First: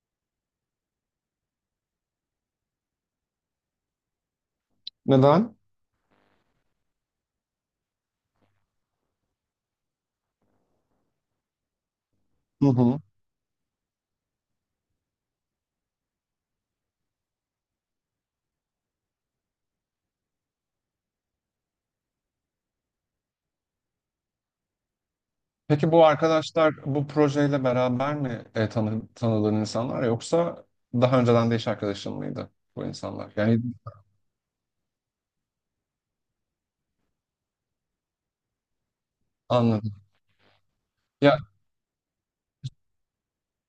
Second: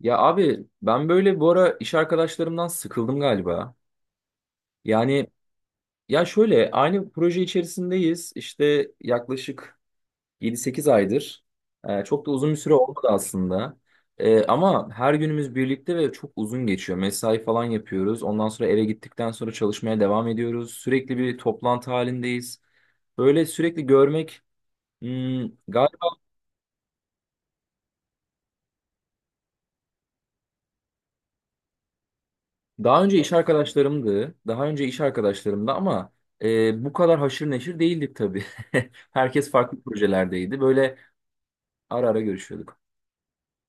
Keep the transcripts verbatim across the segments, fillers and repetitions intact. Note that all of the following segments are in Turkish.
Ya abi ben böyle bu ara iş arkadaşlarımdan sıkıldım galiba. Yani Neden? ya şöyle aynı proje içerisindeyiz. İşte yaklaşık yedi sekiz aydır. Ee, çok da uzun bir Hı süre hı. olmadı aslında. Ee, ama her günümüz birlikte ve çok uzun geçiyor. Mesai falan yapıyoruz. Ondan sonra eve gittikten sonra çalışmaya devam ediyoruz. Sürekli bir toplantı halindeyiz. Böyle sürekli görmek hmm, Peki bu galiba... arkadaşlar bu projeyle beraber mi e, tanı, tanıdığın insanlar yoksa daha önceden de iş arkadaşın mıydı bu Daha önce iş insanlar? Yani arkadaşlarımdı. Daha önce iş arkadaşlarımdı ama e, bu kadar haşır neşir değildik tabii. Herkes farklı anladım. projelerdeydi. Böyle ara ara görüşüyorduk.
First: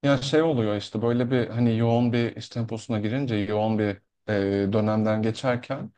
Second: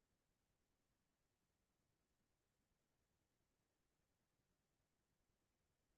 Ya şey oluyor işte böyle bir hani yoğun bir iş temposuna girince yoğun bir e, dönemden geçerken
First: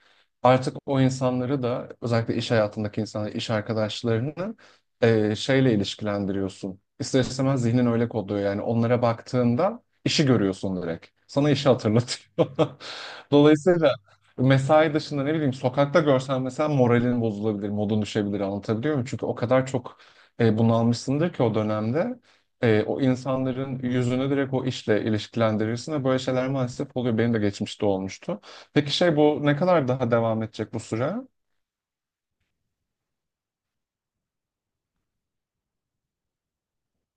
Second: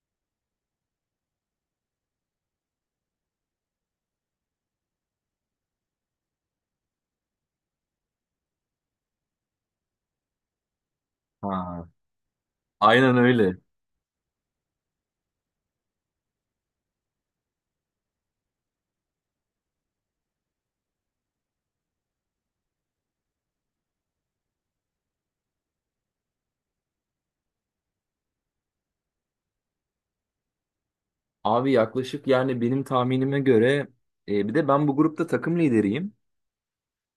artık o insanları da özellikle iş hayatındaki insanları, iş arkadaşlarını e, şeyle ilişkilendiriyorsun. İster istemez zihnin öyle kodluyor yani onlara baktığında işi görüyorsun direkt. Sana işi Ha, hatırlatıyor. aynen öyle. Dolayısıyla mesai dışında ne bileyim sokakta görsen mesela moralin bozulabilir, modun düşebilir, anlatabiliyor muyum? Çünkü o kadar çok e, bunalmışsındır ki o dönemde e, o insanların yüzünü direkt o işle ilişkilendirirsin ve böyle şeyler maalesef oluyor. Benim de geçmişte olmuştu. Peki şey, bu ne kadar daha devam edecek bu süre? Abi yaklaşık yani benim tahminime göre e, bir de ben bu grupta takım lideriyim.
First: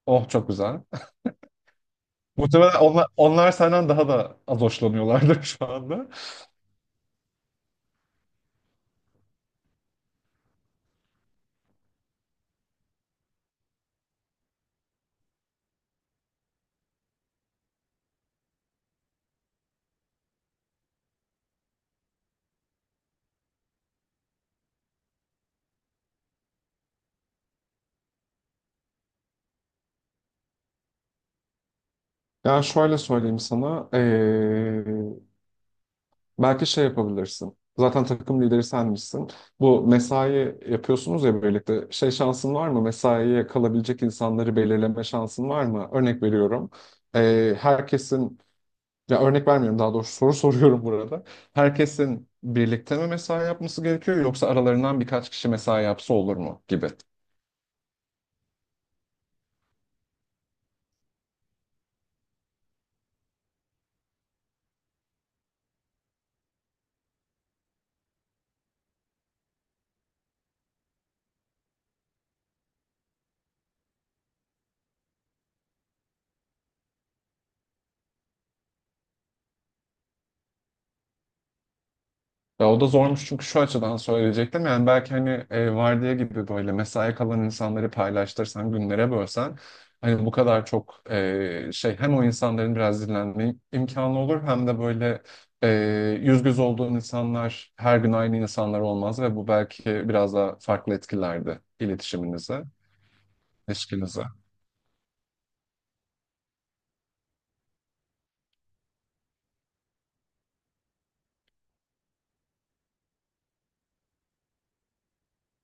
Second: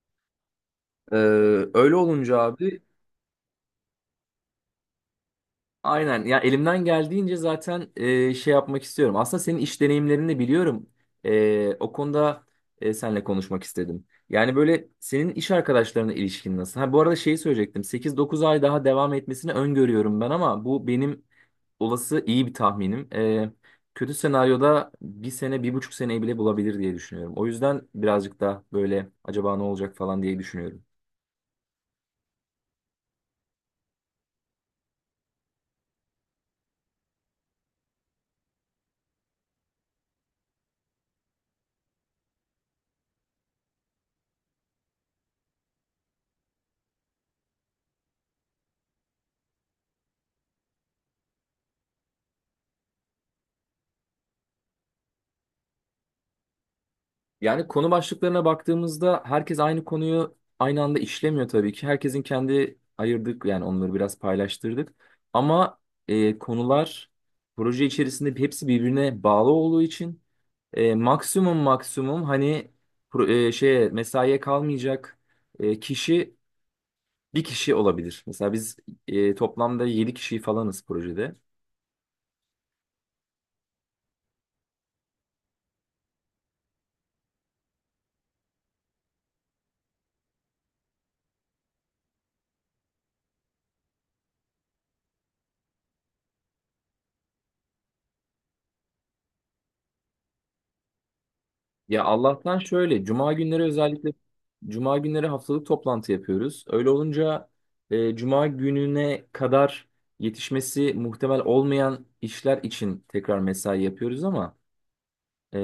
Oh, çok güzel. E, öyle olunca Muhtemelen abi... onlar, onlar senden daha da az hoşlanıyorlardır şu anda. Aynen ya elimden geldiğince zaten e, şey yapmak istiyorum. Aslında senin iş deneyimlerini de biliyorum. E, o konuda e, seninle konuşmak istedim. Yani böyle senin iş arkadaşlarına ilişkin nasıl? Ha, bu arada şeyi söyleyecektim. sekiz dokuz ay daha devam etmesini öngörüyorum ben ama bu benim olası iyi bir tahminim. E, kötü senaryoda bir sene, bir buçuk seneyi bile bulabilir diye düşünüyorum. O yüzden birazcık da böyle acaba ne olacak falan diye düşünüyorum. Ya şöyle söyleyeyim sana, eee, belki şey yapabilirsin. Zaten takım lideri senmişsin. Bu mesai yapıyorsunuz ya birlikte. Şey, şansın var mı? Mesaiye kalabilecek insanları belirleme şansın var mı? Örnek veriyorum. Eee, herkesin Ya, örnek vermiyorum, daha doğrusu soru soruyorum burada. Herkesin birlikte mi mesai yapması gerekiyor, yoksa aralarından birkaç kişi mesai yapsa olur mu gibi. Yani konu başlıklarına baktığımızda herkes aynı konuyu aynı anda işlemiyor tabii ki. Herkesin kendi ayırdık yani onları biraz paylaştırdık. Ama e, konular proje içerisinde hepsi birbirine bağlı olduğu için e, maksimum maksimum hani pro- e, şeye mesaiye kalmayacak e, kişi bir kişi olabilir. Mesela biz e, toplamda yedi kişi falanız projede. Ya, o da zormuş çünkü şu açıdan söyleyecektim. Yani belki hani e, vardiya gibi böyle mesai kalan insanları paylaştırsan, günlere bölsen, hani bu kadar çok e, şey, hem o insanların biraz dinlenme imkanı olur hem de böyle e, yüz göz olduğun insanlar her gün aynı insanlar olmaz ve bu belki biraz daha farklı etkilerdi Ya Allah'tan iletişiminize, şöyle cuma günleri özellikle ilişkinize. cuma günleri haftalık toplantı yapıyoruz. Öyle olunca e, cuma gününe kadar yetişmesi muhtemel olmayan işler için tekrar mesai yapıyoruz ama e,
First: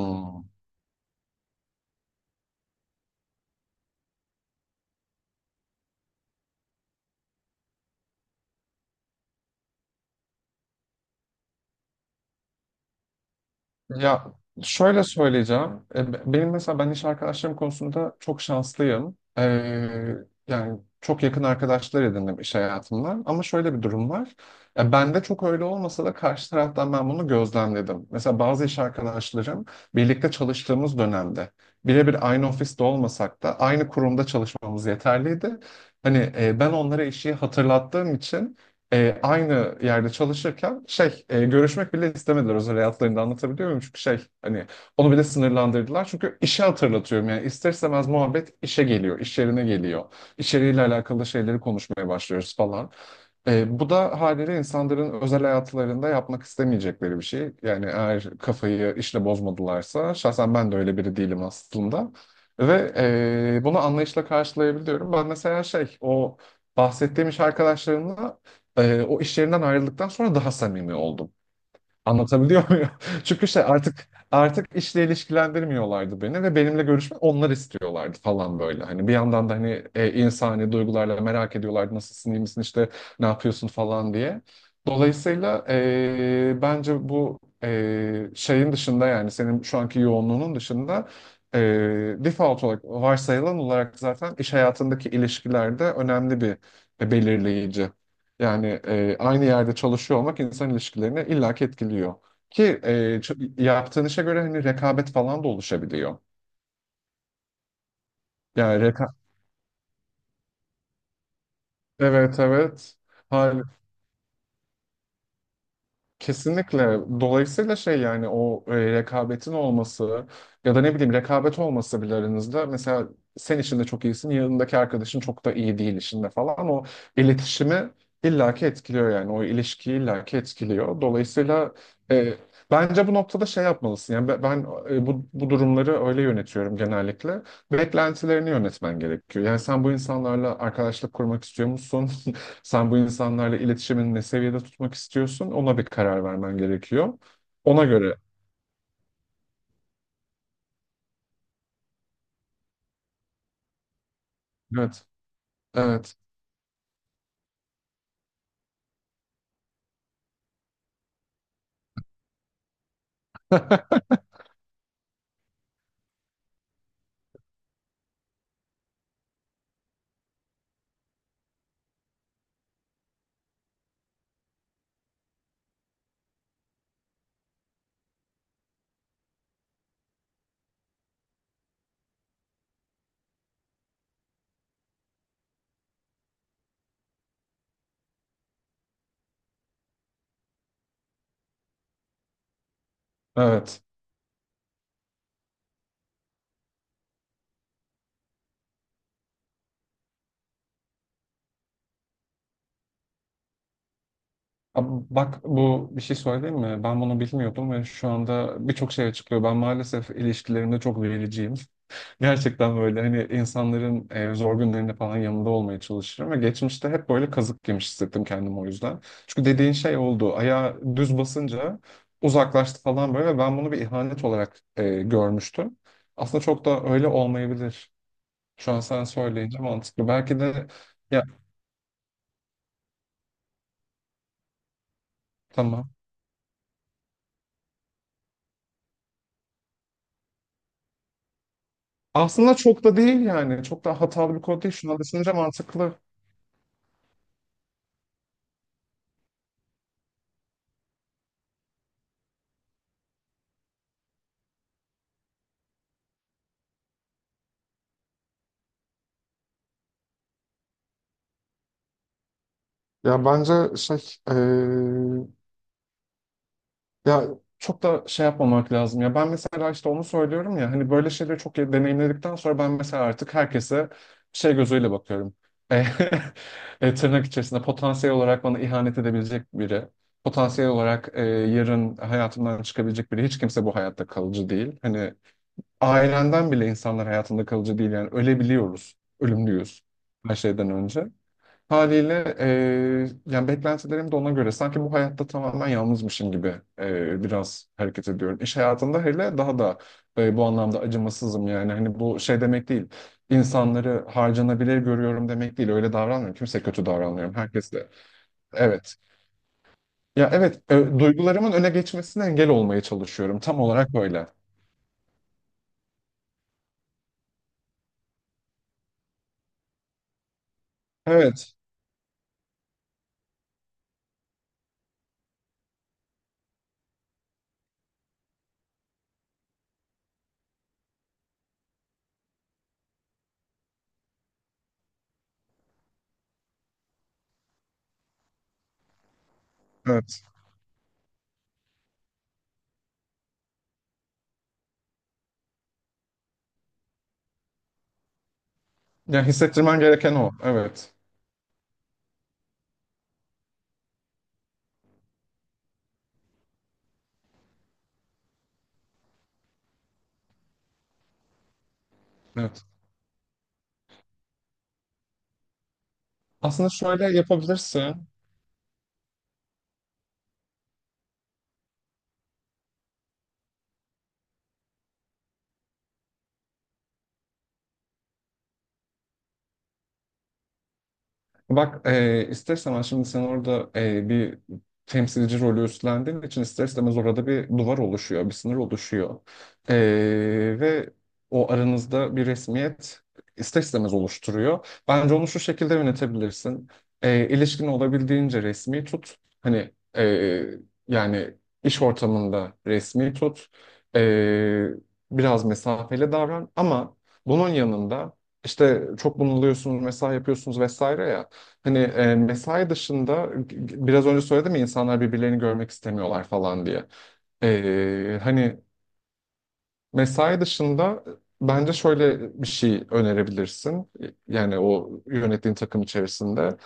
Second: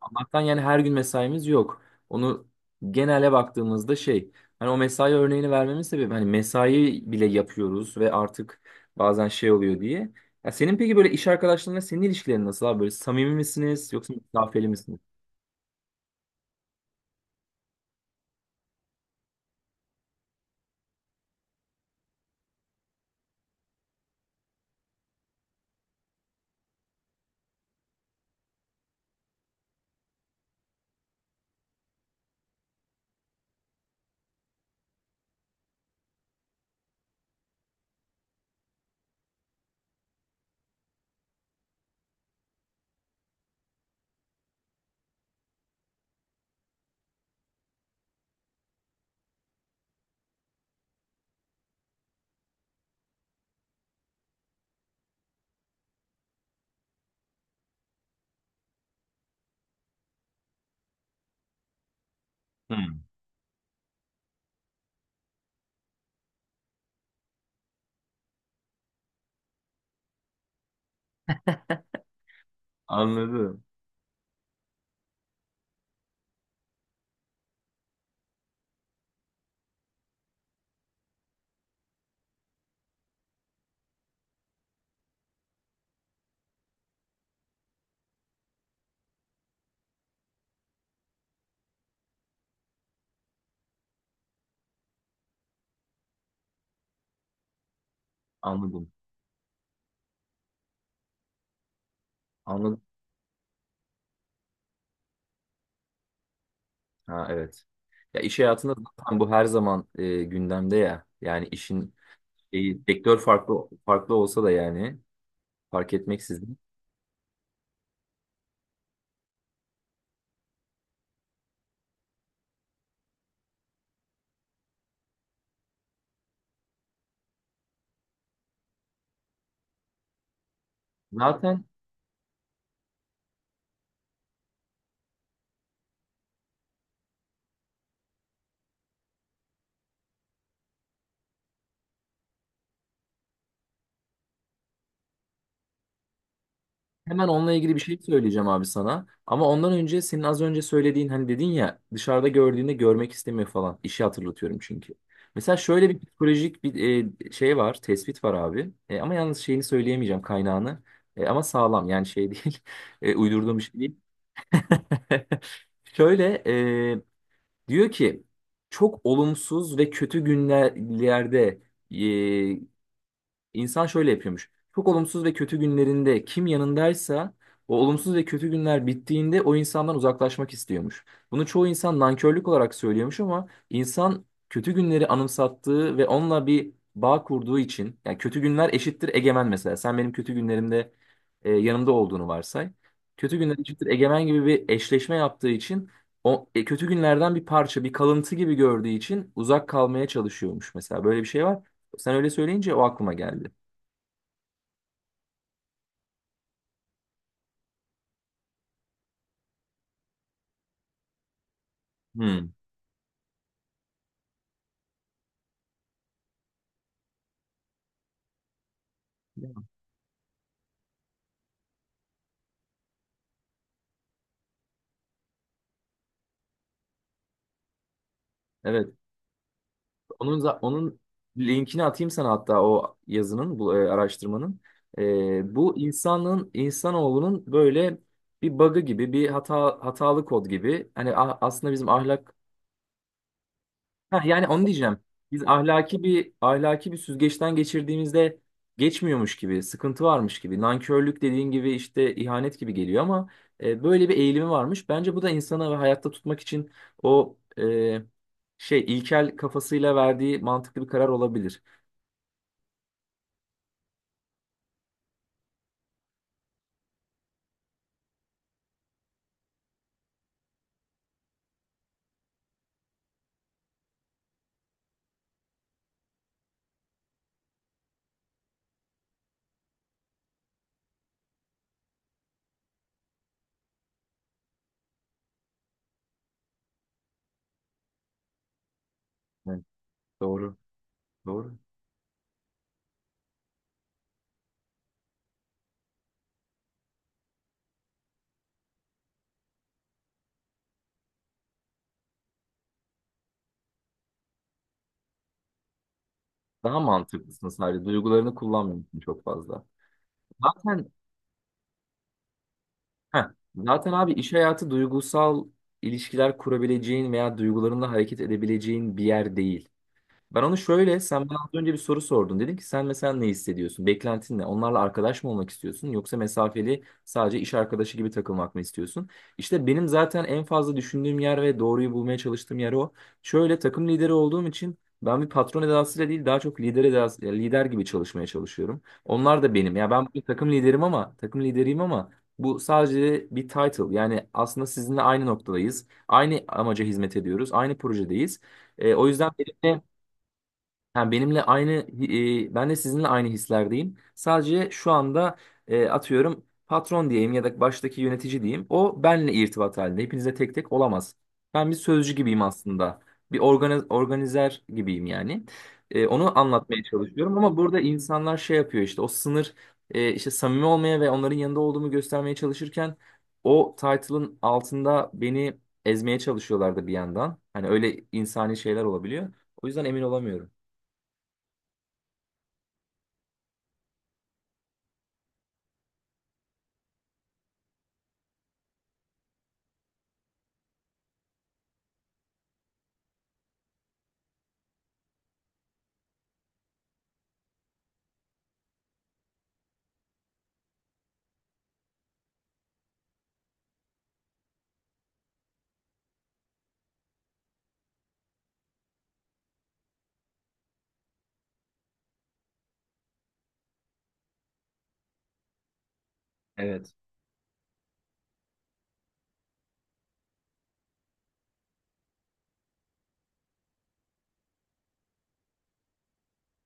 Allah'tan yani her gün mesaimiz yok. Onu genele baktığımızda şey hani o mesai örneğini vermemin sebebi hani mesai bile yapıyoruz ve artık bazen şey oluyor diye. Ya senin peki böyle iş arkadaşlarınla senin ilişkilerin nasıl abi? Böyle samimi misiniz yoksa Ya mesafeli misiniz? şöyle söyleyeceğim. E, be- Benim, mesela, ben iş arkadaşlarım konusunda çok şanslıyım. Ee, yani çok yakın arkadaşlar edindim iş hayatımdan. Ama şöyle bir durum var. Ya bende çok öyle olmasa da karşı taraftan ben bunu gözlemledim. Mesela bazı iş arkadaşlarım birlikte çalıştığımız dönemde birebir aynı ofiste olmasak da aynı kurumda çalışmamız yeterliydi. Hani e, ben onlara işi hatırlattığım için e, aynı yerde çalışırken şey e, görüşmek bile istemediler özel hayatlarında, anlatabiliyor muyum? Çünkü şey hani onu bile sınırlandırdılar. Çünkü işe hatırlatıyorum yani, ister istemez muhabbet işe geliyor, iş yerine geliyor. İçeriğiyle alakalı şeyleri konuşmaya başlıyoruz falan. E, bu da haliyle insanların özel hayatlarında yapmak istemeyecekleri bir şey. Yani eğer kafayı işle bozmadılarsa, şahsen ben de öyle biri değilim aslında. Hı. Ve e, bunu anlayışla karşılayabiliyorum. Ben mesela şey, o bahsettiğim iş arkadaşlarımla e, o iş yerinden ayrıldıktan sonra daha samimi oldum. Anlatabiliyor muyum? Çünkü Anladım. şey, artık artık işle ilişkilendirmiyorlardı beni ve benimle görüşme onlar istiyorlardı falan, böyle. Hani bir yandan da hani e, insani duygularla merak ediyorlardı, nasılsın, iyi misin, işte ne yapıyorsun falan diye. Dolayısıyla e, bence bu e, şeyin dışında, yani senin şu anki yoğunluğunun dışında, e, default olarak, varsayılan olarak, zaten iş hayatındaki ilişkilerde önemli bir e, belirleyici. Yani Anladım. e, aynı yerde çalışıyor olmak insan ilişkilerini illaki etkiliyor. Ki Anladım. e, ç- yaptığın işe göre hani rekabet falan da oluşabiliyor. Ha, evet. Ya iş hayatında Yani reka zaten bu her zaman e, gündemde ya. Yani işin evet e, evet. sektör farklı farklı olsa da yani fark etmeksizin. Kesinlikle. Dolayısıyla şey, yani o e, rekabetin olması ya da ne bileyim, rekabet olması bile aranızda, mesela sen işinde çok iyisin, yanındaki arkadaşın çok da iyi değil işinde falan, o iletişimi illaki etkiliyor, yani o ilişkiyi illaki etkiliyor. Zaten Dolayısıyla e, bence bu noktada şey yapmalısın, yani be- ben, e, bu, bu durumları öyle yönetiyorum genellikle. Beklentilerini yönetmen gerekiyor. Yani sen bu insanlarla arkadaşlık kurmak istiyor musun? Sen bu insanlarla iletişimini ne seviyede tutmak istiyorsun? Ona bir karar vermen gerekiyor. hemen onunla ilgili bir Ona şey göre. söyleyeceğim abi sana. Ama ondan önce senin az önce söylediğin hani dedin ya dışarıda gördüğünde görmek istemiyor falan. İşi hatırlatıyorum çünkü. Evet. Mesela şöyle bir Evet. psikolojik bir e, şey var, tespit var abi. E, ama yalnız şeyini söyleyemeyeceğim kaynağını. E, ama sağlam yani şey değil. E, uydurduğum bir şey değil. Şöyle e, diyor ki çok olumsuz ve kötü günlerde. İnsan şöyle yapıyormuş. Çok olumsuz ve kötü günlerinde kim yanındaysa o olumsuz ve kötü günler bittiğinde o insandan uzaklaşmak istiyormuş. Bunu çoğu insan nankörlük olarak söylüyormuş ama insan kötü günleri anımsattığı ve onunla bir bağ kurduğu için yani kötü günler eşittir egemen mesela. Sen benim kötü günlerimde e, yanımda olduğunu varsay. Kötü günler Evet. eşittir egemen gibi bir eşleşme yaptığı için o e, kötü günlerden bir parça, bir kalıntı gibi gördüğü için uzak kalmaya çalışıyormuş mesela. Böyle bir şey var. Sen öyle söyleyince o aklıma geldi. Ab- Bak, bu, bir şey söyleyeyim mi? Ben bunu bilmiyordum ve şu anda birçok şey açıklıyor. Ben maalesef ilişkilerimde çok vericiyim. Hmm. Gerçekten böyle, hani, insanların e, zor günlerinde falan yanında olmaya çalışırım ve geçmişte hep böyle kazık yemiş hissettim kendimi, o yüzden. Çünkü dediğin şey oldu. Ayağı düz basınca uzaklaştı falan, böyle, ve ben bunu bir ihanet olarak e, görmüştüm. Aslında çok da öyle olmayabilir. Şu an Evet. sen söyleyince mantıklı. Onun Belki za- de, onun ya, linkini atayım sana, hatta o yazının, bu e, araştırmanın. E, bu tamam. insanın insanoğlunun böyle bir bug'ı gibi, bir hata hatalı kod gibi. Hani a- aslında bizim ahlak... Aslında çok da değil yani. Çok da Ha, hatalı bir yani kod onu değil. şu diyeceğim. Şunu düşününce Biz mantıklı. ahlaki bir ahlaki bir süzgeçten geçirdiğimizde geçmiyormuş gibi, sıkıntı varmış gibi, nankörlük dediğin gibi işte ihanet gibi geliyor ama e, böyle bir eğilimi varmış. Bence bu da insana ve hayatta tutmak için o e, şey ilkel kafasıyla verdiği mantıklı bir karar olabilir. Ya bence şey Ya, çok da şey yapmamak lazım ya. Ben mesela işte onu söylüyorum ya, hani böyle şeyleri çok iyi deneyimledikten sonra ben mesela artık herkese şey gözüyle bakıyorum. E, e, tırnak içerisinde, potansiyel olarak bana ihanet edebilecek biri. Potansiyel olarak e, yarın hayatımdan çıkabilecek biri. Hiç kimse bu hayatta kalıcı değil. Hani ailenden bile insanlar hayatında kalıcı değil, yani ölebiliyoruz. Evet, Ölümlüyüz her doğru, şeyden önce. doğru. Haliyle e, yani beklentilerim de ona göre, sanki bu hayatta tamamen yalnızmışım gibi e, biraz hareket ediyorum. İş hayatında hele daha da e, bu anlamda acımasızım, yani, hani, bu şey demek değil. İnsanları harcanabilir görüyorum demek değil. Öyle davranmıyorum. Kimse Daha kötü davranmıyorum. mantıklısın sadece. Herkesle. Duygularını Evet. kullanmıyorsun çok fazla. Ya, evet, Zaten e, duygularımın öne geçmesine engel olmaya Heh. çalışıyorum. Tam Zaten olarak abi öyle. iş hayatı duygusal ilişkiler kurabileceğin veya duygularınla hareket edebileceğin bir yer değil. Ben onu şöyle, sen bana az Evet. önce bir soru sordun. Dedim ki sen mesela ne hissediyorsun? Beklentin ne? Onlarla arkadaş mı olmak istiyorsun? Yoksa mesafeli sadece iş arkadaşı gibi takılmak mı istiyorsun? İşte benim zaten en fazla düşündüğüm yer ve doğruyu bulmaya çalıştığım yer o. Şöyle takım lideri olduğum için ben bir patron edasıyla değil daha çok lider edası, ya lider gibi çalışmaya çalışıyorum. Onlar da benim. Ya ben bir Evet. takım liderim ama takım lideriyim ama bu sadece bir title. Yani aslında sizinle aynı noktadayız. Aynı amaca hizmet ediyoruz. Aynı projedeyiz. E, o Yani yüzden hissettirmen benim gereken o. Evet. yani benimle aynı, e, ben de sizinle aynı hislerdeyim. Sadece şu anda e, atıyorum patron diyeyim ya da baştaki yönetici diyeyim. O benle irtibat halinde. Hepinize tek tek olamaz. Ben bir sözcü gibiyim Evet. aslında. Bir organiz organizer gibiyim yani. E, onu Aslında anlatmaya şöyle çalışıyorum ama burada yapabilirsin. insanlar şey yapıyor işte o sınır e, işte samimi olmaya ve onların yanında olduğumu göstermeye çalışırken o title'ın altında beni ezmeye çalışıyorlardı bir yandan. Hani öyle insani şeyler olabiliyor. O yüzden emin olamıyorum. Bak, e, ister istemez şimdi sen orada e, bir temsilci rolü üstlendiğin için ister istemez orada bir duvar oluşuyor, bir sınır oluşuyor. E, ve o aranızda bir resmiyet ister istemez oluşturuyor. Bence onu şu şekilde yönetebilirsin. E, ilişkin olabildiğince resmi tut. Hani e, yani iş ortamında resmi tut. E, biraz mesafeli davran, ama bunun yanında işte çok bunalıyorsunuz, mesai yapıyorsunuz vesaire ya. Hani e, mesai dışında g- biraz önce söyledim ya, insanlar birbirlerini görmek istemiyorlar falan diye. Evet. E, hani mesai dışında e, bence şöyle bir şey önerebilirsin. E, Yani o yönettiğin takım içerisinde.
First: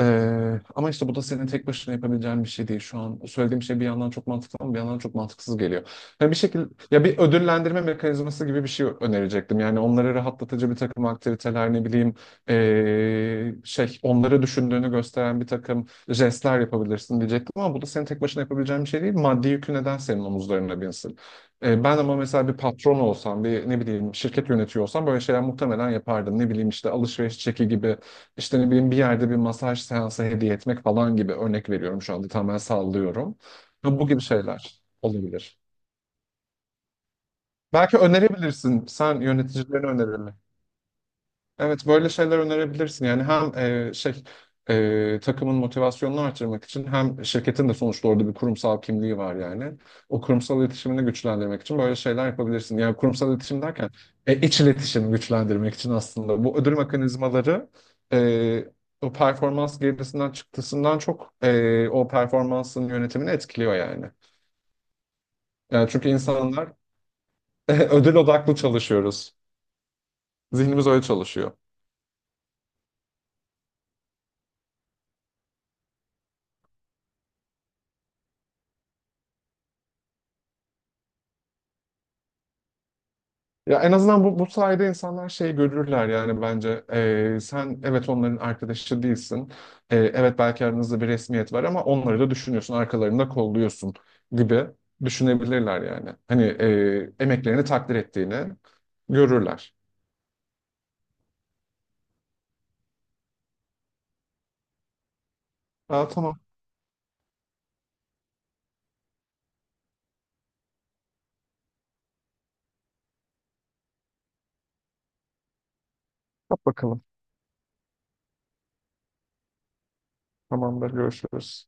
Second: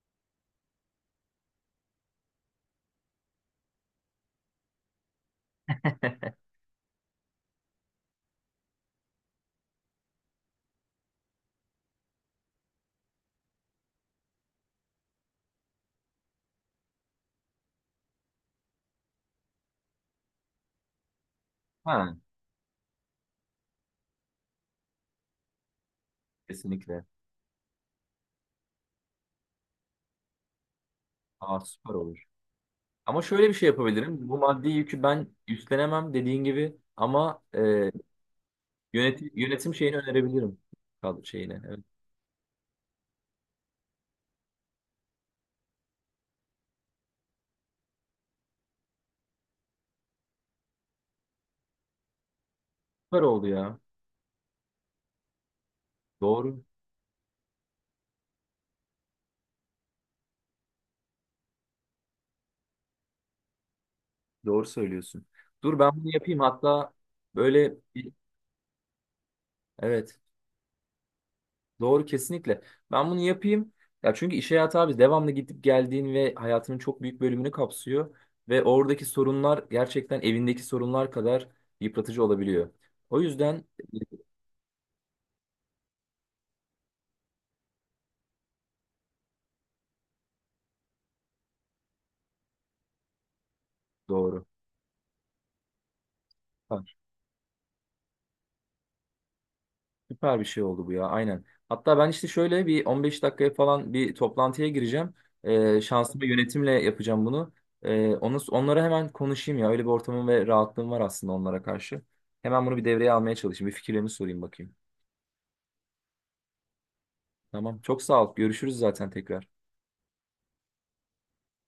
Ee, ama işte bu da senin tek başına yapabileceğin bir şey değil. Şu an söylediğim şey bir yandan çok mantıklı ama bir yandan çok mantıksız geliyor. Yani bir şekilde, ya, bir ödüllendirme mekanizması gibi bir şey önerecektim. Yani onları rahatlatıcı bir takım aktiviteler, ne bileyim, ee, şey, onları düşündüğünü gösteren bir takım jestler yapabilirsin diyecektim, ama bu da senin tek başına yapabileceğin bir şey değil. Maddi yükü neden senin omuzlarına binsin? Ee, ben Ha, ama mesela bir patron olsam, bir, ne bileyim, şirket yönetiyor olsam böyle şeyler muhtemelen yapardım. Ne bileyim, işte kesinlikle. alışveriş çeki gibi, işte ne bileyim, bir yerde bir masaj seansı hediye etmek falan gibi, Aa, örnek süper veriyorum, şu olur. anda tamamen Ama sallıyorum. şöyle bir şey Bu bu gibi yapabilirim. Bu maddi şeyler yükü ben olabilir. üstlenemem dediğin gibi ama e, Belki önerebilirsin. Sen yönetim, yönetim yöneticilerine şeyini önerelim. önerebilirim. Kadro şeyine. Evet. Evet, böyle şeyler önerebilirsin. Yani hem e, şey, e, takımın motivasyonunu artırmak için, hem şirketin de sonuçta orada bir kurumsal kimliği var yani. O kurumsal iletişimini güçlendirmek için böyle şeyler yapabilirsin. Yani Süper kurumsal oldu iletişim ya. derken e, iç iletişimi güçlendirmek için, aslında bu Doğru. ödül mekanizmaları e, o performans gerisinden, çıktısından çok e, o performansın yönetimini etkiliyor yani. Doğru söylüyorsun. Dur Yani ben çünkü bunu yapayım. insanlar Hatta böyle bir- ödül odaklı çalışıyoruz. evet. Zihnimiz öyle çalışıyor. Doğru kesinlikle. Ben bunu yapayım. Ya çünkü iş hayatı abi devamlı gidip geldiğin ve hayatının çok büyük bölümünü kapsıyor ve oradaki sorunlar gerçekten evindeki sorunlar kadar yıpratıcı olabiliyor. O yüzden Ya en e, azından bu, bu sayede insanlar şey görürler yani, bence Ee, sen, evet, onların arkadaşı değilsin. Ee, evet belki aranızda bir resmiyet var, ama onları da düşünüyorsun, arkalarında kolluyorsun doğru. gibi düşünebilirler yani. Hani Süper e, emeklerini takdir ettiğini görürler. Süper bir şey oldu bu ya aynen. Hatta ben işte şöyle bir on beş dakikaya falan bir toplantıya gireceğim. Ee, Aa, şansıma tamam, yönetimle yapacağım bunu. Ee, onu, onlara hemen konuşayım ya. Öyle bir ortamım ve rahatlığım var aslında onlara karşı. Hemen bunu bir devreye almaya çalışayım. Bir fikirlerini sorayım bakayım. yap bakalım. Tamam. Çok sağ ol. Görüşürüz zaten tekrar. Tamamdır, görüşürüz.